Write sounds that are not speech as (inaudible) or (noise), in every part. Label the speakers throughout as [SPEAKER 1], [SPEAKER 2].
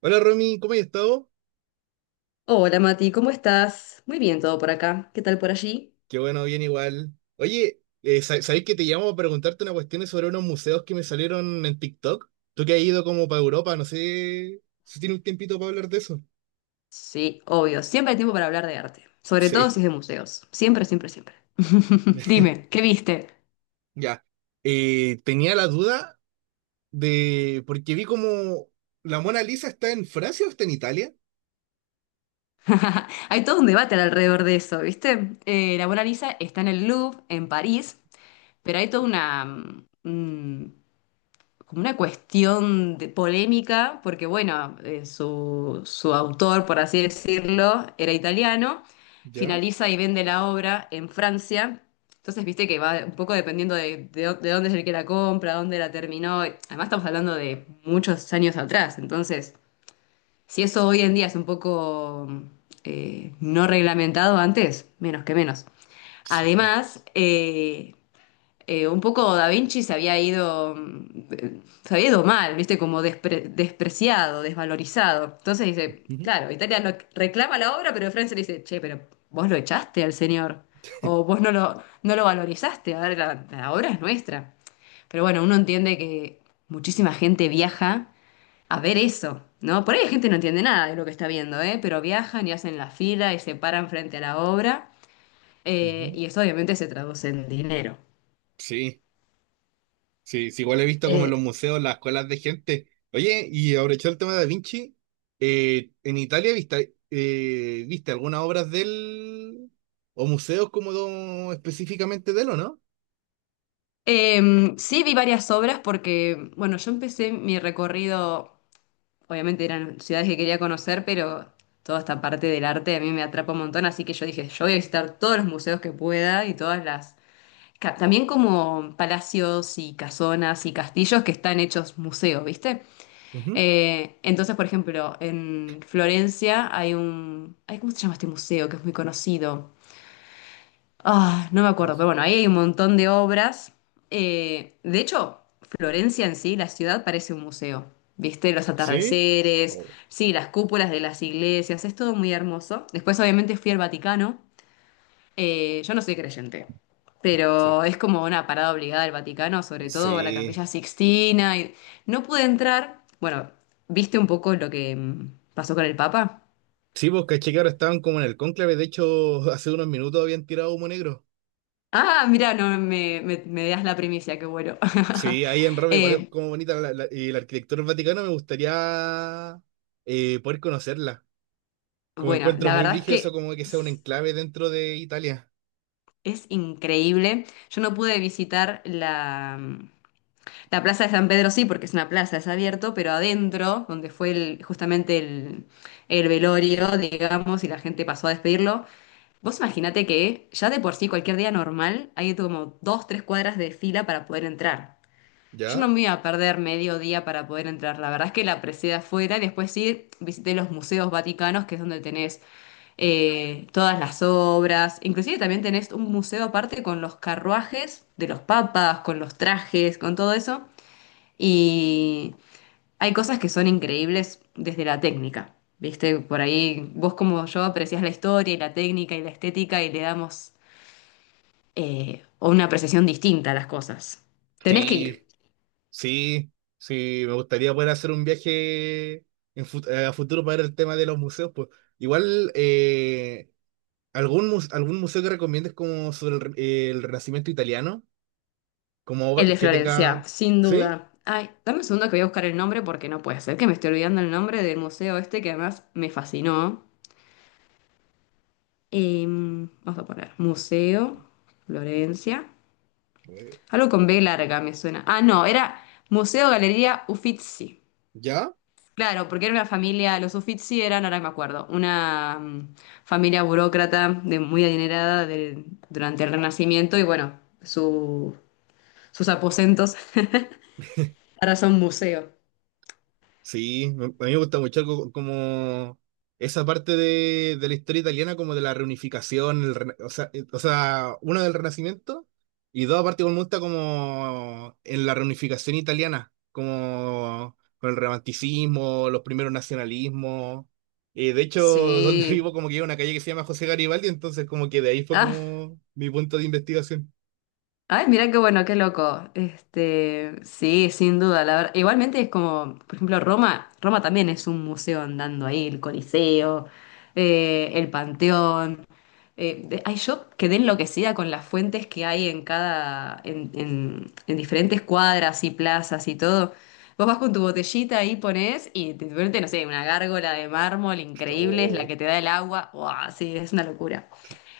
[SPEAKER 1] Hola Romy, ¿cómo has estado?
[SPEAKER 2] Hola Mati, ¿cómo estás? Muy bien todo por acá. ¿Qué tal por allí?
[SPEAKER 1] Qué bueno, bien igual. Oye, ¿sabéis que te llamo para preguntarte una cuestión sobre unos museos que me salieron en TikTok? Tú que has ido como para Europa, no sé si tiene un tiempito para hablar de eso.
[SPEAKER 2] Sí, obvio. Siempre hay tiempo para hablar de arte. Sobre todo
[SPEAKER 1] Sí,
[SPEAKER 2] si es de museos. Siempre, siempre, siempre. (laughs) Dime,
[SPEAKER 1] (laughs)
[SPEAKER 2] ¿qué viste?
[SPEAKER 1] ya. Tenía la duda porque vi como la Mona Lisa está en Francia o está en Italia.
[SPEAKER 2] (laughs) Hay todo un debate alrededor de eso, ¿viste? La Mona Lisa está en el Louvre, en París, pero hay toda una, mm, como una cuestión de polémica, porque bueno, su autor, por así decirlo, era italiano,
[SPEAKER 1] ¿Ya?
[SPEAKER 2] finaliza y vende la obra en Francia. Entonces, viste que va un poco dependiendo de, de dónde es el que la compra, dónde la terminó. Además, estamos hablando de muchos años atrás. Entonces, si eso hoy en día es un poco no reglamentado antes, menos que menos.
[SPEAKER 1] Sí.
[SPEAKER 2] Además, un poco Da Vinci se había ido, se había ido mal, ¿viste? Como despreciado, desvalorizado. Entonces dice,
[SPEAKER 1] Ujú,
[SPEAKER 2] claro, Italia lo reclama la obra, pero Francia le dice, che, pero vos lo echaste al señor, o vos no lo, no lo valorizaste, a ver, la obra es nuestra. Pero bueno, uno entiende que muchísima gente viaja a ver eso, ¿no? Por ahí hay gente que no entiende nada de lo que está viendo, ¿eh? Pero viajan y hacen la fila y se paran frente a la obra,
[SPEAKER 1] ujú.
[SPEAKER 2] y eso obviamente se traduce en dinero.
[SPEAKER 1] Sí. Sí, sí, igual he visto como en
[SPEAKER 2] Eh,
[SPEAKER 1] los museos, las escuelas de gente. Oye, y aprovechando el tema de Da Vinci, ¿en Italia viste, viste algunas obras de él o museos específicamente de él o no?
[SPEAKER 2] Sí, vi varias obras porque, bueno, yo empecé mi recorrido, obviamente eran ciudades que quería conocer, pero toda esta parte del arte a mí me atrapa un montón, así que yo dije, yo voy a visitar todos los museos que pueda y todas las... También como palacios y casonas y castillos que están hechos museo, ¿viste?
[SPEAKER 1] Ujú.
[SPEAKER 2] Entonces, por ejemplo, en Florencia hay un... Ay, ¿cómo se llama este museo que es muy conocido? Ah, no me
[SPEAKER 1] Ay.
[SPEAKER 2] acuerdo, pero bueno, ahí hay un montón de obras. De hecho, Florencia en sí, la ciudad parece un museo. ¿Viste? Los
[SPEAKER 1] ¿Sí?
[SPEAKER 2] atardeceres,
[SPEAKER 1] Oh,
[SPEAKER 2] sí, las cúpulas de las iglesias, es todo muy hermoso. Después, obviamente, fui al Vaticano. Yo no soy creyente,
[SPEAKER 1] sí.
[SPEAKER 2] pero es como una parada obligada al Vaticano, sobre todo a la
[SPEAKER 1] Sí.
[SPEAKER 2] Capilla Sixtina. No pude entrar. Bueno, ¿viste un poco lo que pasó con el Papa?
[SPEAKER 1] Sí, pues caché que ahora estaban como en el cónclave, de hecho, (laughs) hace unos minutos habían tirado humo negro.
[SPEAKER 2] Ah, mira, no me, me, me das la primicia, qué bueno.
[SPEAKER 1] Sí,
[SPEAKER 2] (laughs)
[SPEAKER 1] ahí en Roma igual es
[SPEAKER 2] Eh,
[SPEAKER 1] como bonita y la arquitectura del Vaticano, me gustaría poder conocerla. Como
[SPEAKER 2] Bueno,
[SPEAKER 1] encuentro
[SPEAKER 2] la
[SPEAKER 1] muy
[SPEAKER 2] verdad es
[SPEAKER 1] brígido eso,
[SPEAKER 2] que
[SPEAKER 1] como que sea un
[SPEAKER 2] es,
[SPEAKER 1] enclave dentro de Italia.
[SPEAKER 2] es increíble. Yo no pude visitar la, la plaza de San Pedro, sí, porque es una plaza, es abierto, pero adentro, donde fue justamente el velorio, digamos, y la gente pasó a despedirlo. Vos imaginate que ya de por sí, cualquier día normal, hay como dos, tres cuadras de fila para poder entrar. Yo no
[SPEAKER 1] ¿Ya?
[SPEAKER 2] me iba a perder medio día para poder entrar. La verdad es que la aprecié de afuera y después sí visité los museos vaticanos, que es donde tenés todas las obras. Inclusive también tenés un museo aparte con los carruajes de los papas, con los trajes, con todo eso. Y hay cosas que son increíbles desde la técnica. Viste, por ahí vos como yo apreciás la historia y la técnica y la estética y le damos una apreciación distinta a las cosas. Tenés que ir.
[SPEAKER 1] Sí, sí, sí. Me gustaría poder hacer un viaje a futuro para ver el tema de los museos. Pues. Igual, algún museo que recomiendes como sobre el Renacimiento italiano, como
[SPEAKER 2] El
[SPEAKER 1] obra
[SPEAKER 2] de
[SPEAKER 1] que
[SPEAKER 2] Florencia,
[SPEAKER 1] tenga...
[SPEAKER 2] sin
[SPEAKER 1] ¿Sí?
[SPEAKER 2] duda. Ay, dame un segundo que voy a buscar el nombre porque no puede ser que me esté olvidando el nombre del museo este que además me fascinó. Vamos a poner Museo, Florencia.
[SPEAKER 1] Eh.
[SPEAKER 2] Algo con B larga me suena. Ah, no, era Museo Galería Uffizi.
[SPEAKER 1] ¿Ya?
[SPEAKER 2] Claro, porque era una familia, los Uffizi eran, ahora me acuerdo, una familia burócrata de, muy adinerada durante el Renacimiento y bueno, sus aposentos (laughs) ahora son museo.
[SPEAKER 1] Sí, me- a mí me gusta mucho algo como esa parte de la historia italiana, como de la reunificación, o sea, uno del Renacimiento y dos, aparte, como me gusta como en la reunificación italiana, como con el romanticismo, los primeros nacionalismos. De hecho, donde (laughs) vivo,
[SPEAKER 2] Sí.
[SPEAKER 1] como que hay una calle que se llama José Garibaldi, entonces, como que de ahí fue
[SPEAKER 2] Ah,
[SPEAKER 1] como mi punto de investigación.
[SPEAKER 2] ay, mira qué bueno, qué loco. Este, sí, sin duda, la verdad. Igualmente es como, por ejemplo, Roma, Roma también es un museo andando ahí, el Coliseo, el Panteón. Ay, yo quedé enloquecida con las fuentes que hay en cada, en diferentes cuadras y plazas y todo. Vos vas con tu botellita ahí, ponés y te vuelve, no sé, una gárgola de mármol increíble, es la
[SPEAKER 1] Oh.
[SPEAKER 2] que te da el agua. ¡Wow! Sí, es una locura.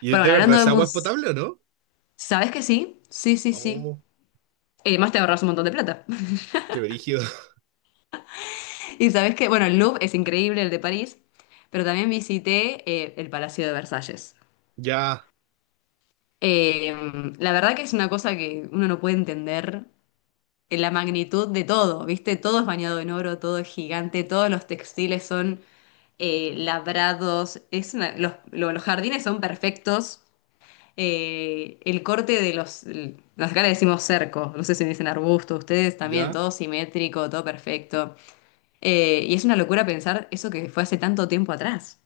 [SPEAKER 1] ¿Y es
[SPEAKER 2] Pero
[SPEAKER 1] de
[SPEAKER 2] bueno,
[SPEAKER 1] verdad
[SPEAKER 2] hablando de
[SPEAKER 1] esa agua es
[SPEAKER 2] mus...
[SPEAKER 1] potable o no?
[SPEAKER 2] ¿Sabés que sí? Sí, sí, sí.
[SPEAKER 1] Oh,
[SPEAKER 2] Y además te ahorras un montón de plata. (laughs)
[SPEAKER 1] qué brígido. (laughs)
[SPEAKER 2] Y sabes que, bueno, el Louvre es increíble, el de París, pero también visité el Palacio de Versalles.
[SPEAKER 1] Ya,
[SPEAKER 2] Eh, la verdad que es una cosa que uno no puede entender la magnitud de todo, ¿viste? Todo es bañado en oro, todo es gigante, todos los textiles son labrados, es los, los jardines son perfectos. El corte de los, acá le decimos cerco, no sé si dicen arbusto, ustedes también,
[SPEAKER 1] ya.
[SPEAKER 2] todo simétrico, todo perfecto. Y es una locura pensar eso que fue hace tanto tiempo atrás.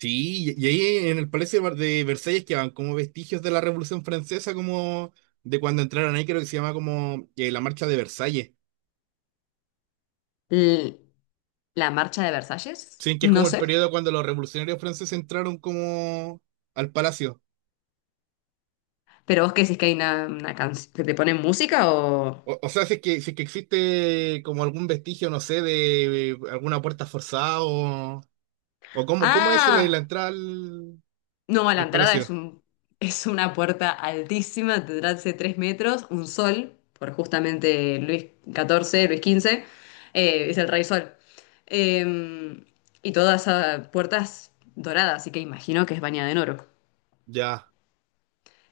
[SPEAKER 1] Sí, y ahí en el Palacio de Versalles quedaban como vestigios de la Revolución Francesa, como de cuando entraron ahí, creo que se llama como, la Marcha de Versalles.
[SPEAKER 2] L- la marcha de Versalles,
[SPEAKER 1] Sí, que es
[SPEAKER 2] no
[SPEAKER 1] como el
[SPEAKER 2] sé.
[SPEAKER 1] periodo cuando los revolucionarios franceses entraron como al palacio.
[SPEAKER 2] Pero vos qué decís que hay una canción que te ponen música o...
[SPEAKER 1] O sea, si es que, si es que existe como algún vestigio, no sé, de alguna puerta forzada, o cómo, cómo es la
[SPEAKER 2] Ah,
[SPEAKER 1] entrada al,
[SPEAKER 2] no, a la
[SPEAKER 1] al
[SPEAKER 2] entrada es
[SPEAKER 1] palacio.
[SPEAKER 2] es una puerta altísima, tendrá hace tres metros, un sol, por justamente Luis XIV, Luis XV, es el rey sol. Eh, y todas esas puertas doradas, así que imagino que es bañada en oro.
[SPEAKER 1] Ya,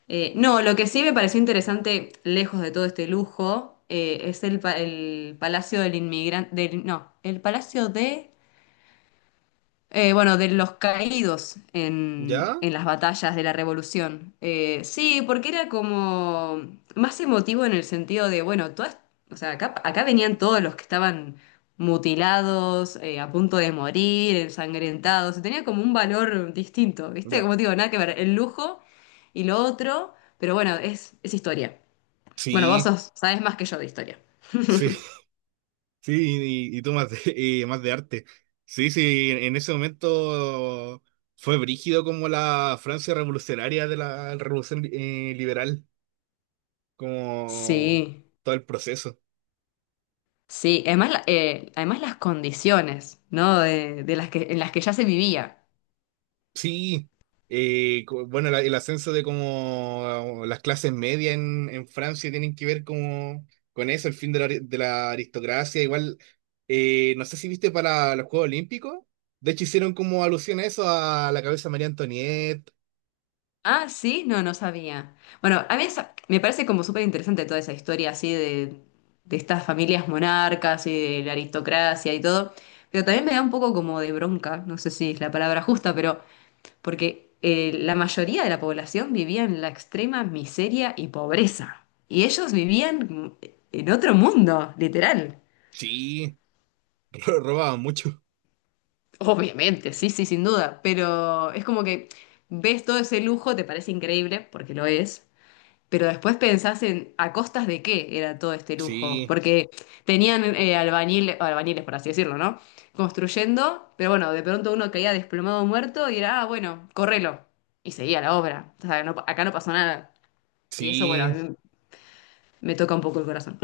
[SPEAKER 2] No, lo que sí me pareció interesante, lejos de todo este lujo, es el Palacio del Inmigrante, del, no, el Palacio de bueno, de los caídos
[SPEAKER 1] ya,
[SPEAKER 2] en las batallas de la Revolución. Sí, porque era como más emotivo en el sentido de, bueno, todas, o sea, acá, acá venían todos los que estaban mutilados, a punto de morir, ensangrentados, tenía como un valor distinto, ¿viste?
[SPEAKER 1] ya.
[SPEAKER 2] Como te digo, nada que ver, el lujo y lo otro, pero bueno, es historia. Bueno, vos
[SPEAKER 1] Sí,
[SPEAKER 2] sabés más que yo de historia.
[SPEAKER 1] sí. Sí, y tú más de, (laughs) y más de arte. Sí, sí, en ese momento fue brígido como la Francia revolucionaria, de la revolución liberal, como
[SPEAKER 2] Sí.
[SPEAKER 1] todo el proceso.
[SPEAKER 2] Sí, además, además las condiciones, ¿no? De las que, en las que ya se vivía.
[SPEAKER 1] Sí, bueno, el ascenso de como las clases medias en Francia tienen que ver como con eso, el fin de la, de la aristocracia. Igual, no sé si viste para los Juegos Olímpicos, de hecho hicieron como alusión a eso, a la cabeza de María Antonieta.
[SPEAKER 2] Ah, sí, no, no sabía. Bueno, a mí me parece como súper interesante toda esa historia así de estas familias monarcas y de la aristocracia y todo, pero también me da un poco como de bronca, no sé si es la palabra justa, pero porque la mayoría de la población vivía en la extrema miseria y pobreza, y ellos vivían en otro mundo, literal.
[SPEAKER 1] Sí. Pero robaban mucho.
[SPEAKER 2] Obviamente, sí, sí, sin duda, pero es como que ves todo ese lujo, te parece increíble, porque lo es, pero después pensás en a costas de qué era todo este lujo,
[SPEAKER 1] Sí,
[SPEAKER 2] porque tenían albañiles, por así decirlo, ¿no? Construyendo, pero bueno, de pronto uno caía desplomado muerto y era, ah, bueno, correlo, y seguía la obra, o sea, acá no pasó nada, y eso, bueno, a
[SPEAKER 1] sí.
[SPEAKER 2] mí me toca un poco el corazón.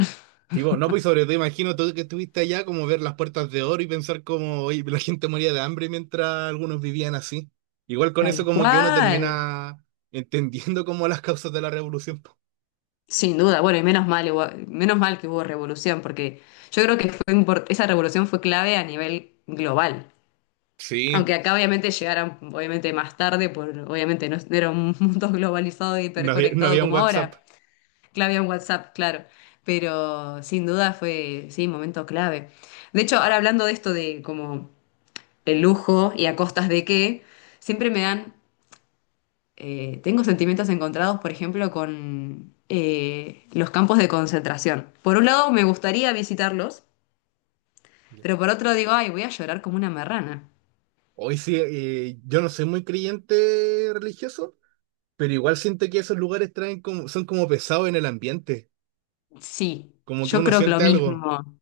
[SPEAKER 1] Sí, vos, no, pues sobre todo imagino tú que estuviste allá como ver las puertas de oro y pensar como oye, la gente moría de hambre mientras algunos vivían así. Igual
[SPEAKER 2] (laughs)
[SPEAKER 1] con eso
[SPEAKER 2] Tal
[SPEAKER 1] como que uno
[SPEAKER 2] cual.
[SPEAKER 1] termina entendiendo como las causas de la revolución. Po.
[SPEAKER 2] Sin duda, bueno, y menos mal, menos mal que hubo revolución, porque yo creo que fue esa revolución fue clave a nivel global.
[SPEAKER 1] Sí,
[SPEAKER 2] Aunque acá obviamente llegaran obviamente más tarde, por, obviamente no era un mundo (laughs) globalizado y
[SPEAKER 1] no había, no
[SPEAKER 2] hiperconectado
[SPEAKER 1] había un
[SPEAKER 2] como
[SPEAKER 1] WhatsApp.
[SPEAKER 2] ahora, clave en WhatsApp, claro, pero sin duda fue, sí, momento clave. De hecho, ahora hablando de esto de como el lujo y a costas de qué, siempre me dan tengo sentimientos encontrados, por ejemplo, con los campos de concentración. Por un lado, me gustaría visitarlos, pero por otro digo, ay, voy a llorar como una marrana.
[SPEAKER 1] Hoy sí, yo no soy muy creyente religioso, pero igual siento que esos lugares traen como, son como pesados en el ambiente,
[SPEAKER 2] Sí,
[SPEAKER 1] como que
[SPEAKER 2] yo
[SPEAKER 1] uno
[SPEAKER 2] creo que lo
[SPEAKER 1] siente algo.
[SPEAKER 2] mismo.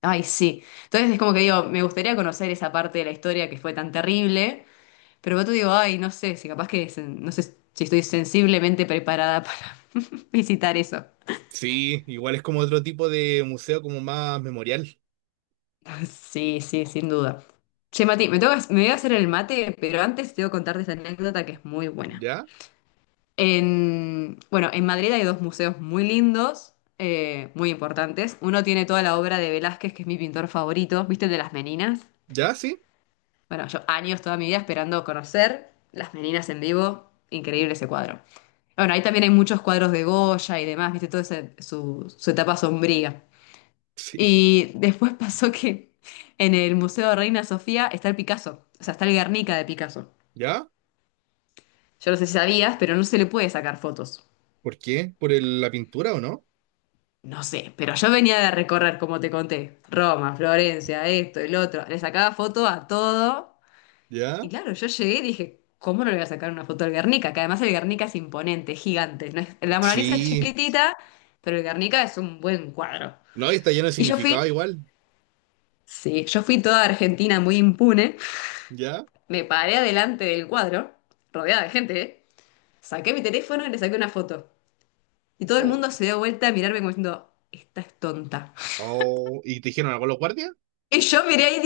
[SPEAKER 2] Ay, sí. Entonces es como que digo, me gustaría conocer esa parte de la historia que fue tan terrible, pero por otro digo, ay, no sé, si capaz que, no sé si estoy sensiblemente preparada para (laughs) visitar eso.
[SPEAKER 1] Sí, igual es como otro tipo de museo, como más memorial.
[SPEAKER 2] Sí, sí, sin duda. Che, Mati, tengo me voy a hacer el mate, pero antes tengo que contarte esta anécdota que es muy buena.
[SPEAKER 1] ¿Ya?
[SPEAKER 2] En, bueno, en Madrid hay dos museos muy lindos, muy importantes. Uno tiene toda la obra de Velázquez, que es mi pintor favorito, ¿viste el de las Meninas?
[SPEAKER 1] ¿Ya? ¿Sí? (laughs)
[SPEAKER 2] Bueno, yo años toda mi vida esperando conocer las Meninas en vivo, increíble ese cuadro. Bueno, ahí también hay muchos cuadros de Goya y demás, ¿viste? Toda su etapa sombría.
[SPEAKER 1] Sí.
[SPEAKER 2] Y después (laughs) pasó que en el Museo de Reina Sofía está el Picasso, o sea, está el Guernica de Picasso.
[SPEAKER 1] ¿Ya?
[SPEAKER 2] Yo no sé si sabías, pero no se le puede sacar fotos.
[SPEAKER 1] ¿Por qué? ¿Por la pintura o no?
[SPEAKER 2] No sé, pero yo venía de recorrer, como te conté, Roma, Florencia, esto, el otro. Le sacaba foto a todo. Y
[SPEAKER 1] ¿Ya?
[SPEAKER 2] claro, yo llegué y dije, ¿cómo no le voy a sacar una foto al Guernica? Que además el Guernica es imponente, es gigante. No es- La Mona Lisa es
[SPEAKER 1] Sí.
[SPEAKER 2] chiquitita, pero el Guernica es un buen cuadro.
[SPEAKER 1] No, y está lleno de
[SPEAKER 2] Y yo fui,
[SPEAKER 1] significado igual.
[SPEAKER 2] sí, yo fui toda Argentina muy impune.
[SPEAKER 1] ¿Ya?
[SPEAKER 2] Me paré adelante del cuadro, rodeada de gente, ¿eh? Saqué mi teléfono y le saqué una foto. Y todo el
[SPEAKER 1] Oh.
[SPEAKER 2] mundo se dio vuelta a mirarme como diciendo, esta es tonta.
[SPEAKER 1] Oh. ¿Y te dijeron algo los guardias?
[SPEAKER 2] Y yo miré ahí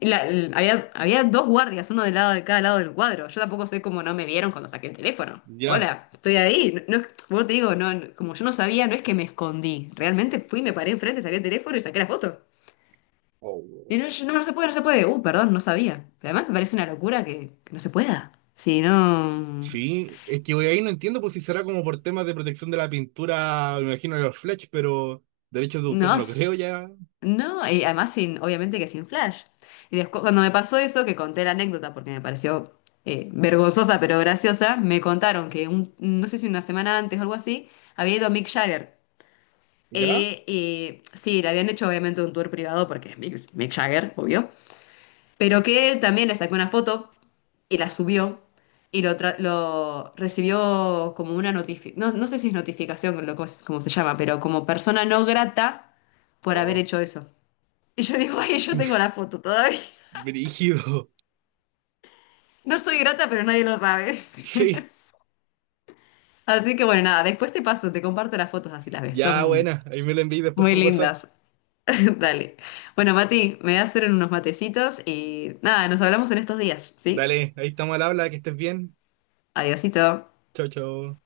[SPEAKER 2] y, había, había dos guardias, uno de lado de cada lado del cuadro. Yo tampoco sé cómo no me vieron cuando saqué el teléfono.
[SPEAKER 1] ¿Ya?
[SPEAKER 2] Hola, estoy ahí. No, bueno, te digo, como yo no sabía, no es que me escondí. Realmente fui, me paré enfrente, saqué el teléfono y saqué la foto.
[SPEAKER 1] Oh.
[SPEAKER 2] Y no, no, no se puede, no se puede. Perdón, no sabía. Pero además me parece una locura que no se pueda. Si no.
[SPEAKER 1] Sí, es que güey, ahí no entiendo pues si será como por temas de protección de la pintura, me imagino de los Fletch, pero derechos de autor
[SPEAKER 2] No,
[SPEAKER 1] no creo
[SPEAKER 2] s-
[SPEAKER 1] ya.
[SPEAKER 2] no, y además sin, obviamente que sin flash. Y después, cuando me pasó eso, que conté la anécdota porque me pareció vergonzosa pero graciosa, me contaron que no sé si una semana antes o algo así, había ido a Mick Jagger.
[SPEAKER 1] ¿Ya?
[SPEAKER 2] Sí, le habían hecho obviamente un tour privado porque es Mick Jagger, obvio. Pero que él también le sacó una foto y la subió y lo recibió como una notificación, no, no sé si es notificación, como se llama, pero como persona no grata por haber
[SPEAKER 1] Oh.
[SPEAKER 2] hecho eso. Y yo digo, ay, yo tengo
[SPEAKER 1] (laughs)
[SPEAKER 2] la foto todavía.
[SPEAKER 1] Brígido.
[SPEAKER 2] No soy grata, pero nadie lo sabe.
[SPEAKER 1] Sí.
[SPEAKER 2] Así que bueno, nada, después te paso, te comparto las fotos así las ves.
[SPEAKER 1] Ya,
[SPEAKER 2] Son
[SPEAKER 1] buena. Ahí me lo envié después
[SPEAKER 2] muy
[SPEAKER 1] por WhatsApp.
[SPEAKER 2] lindas. (laughs) Dale. Bueno, Mati, me voy a hacer unos matecitos y nada, nos hablamos en estos días, ¿sí?
[SPEAKER 1] Dale, ahí estamos al habla, que estés bien.
[SPEAKER 2] Adiosito.
[SPEAKER 1] Chao, chao.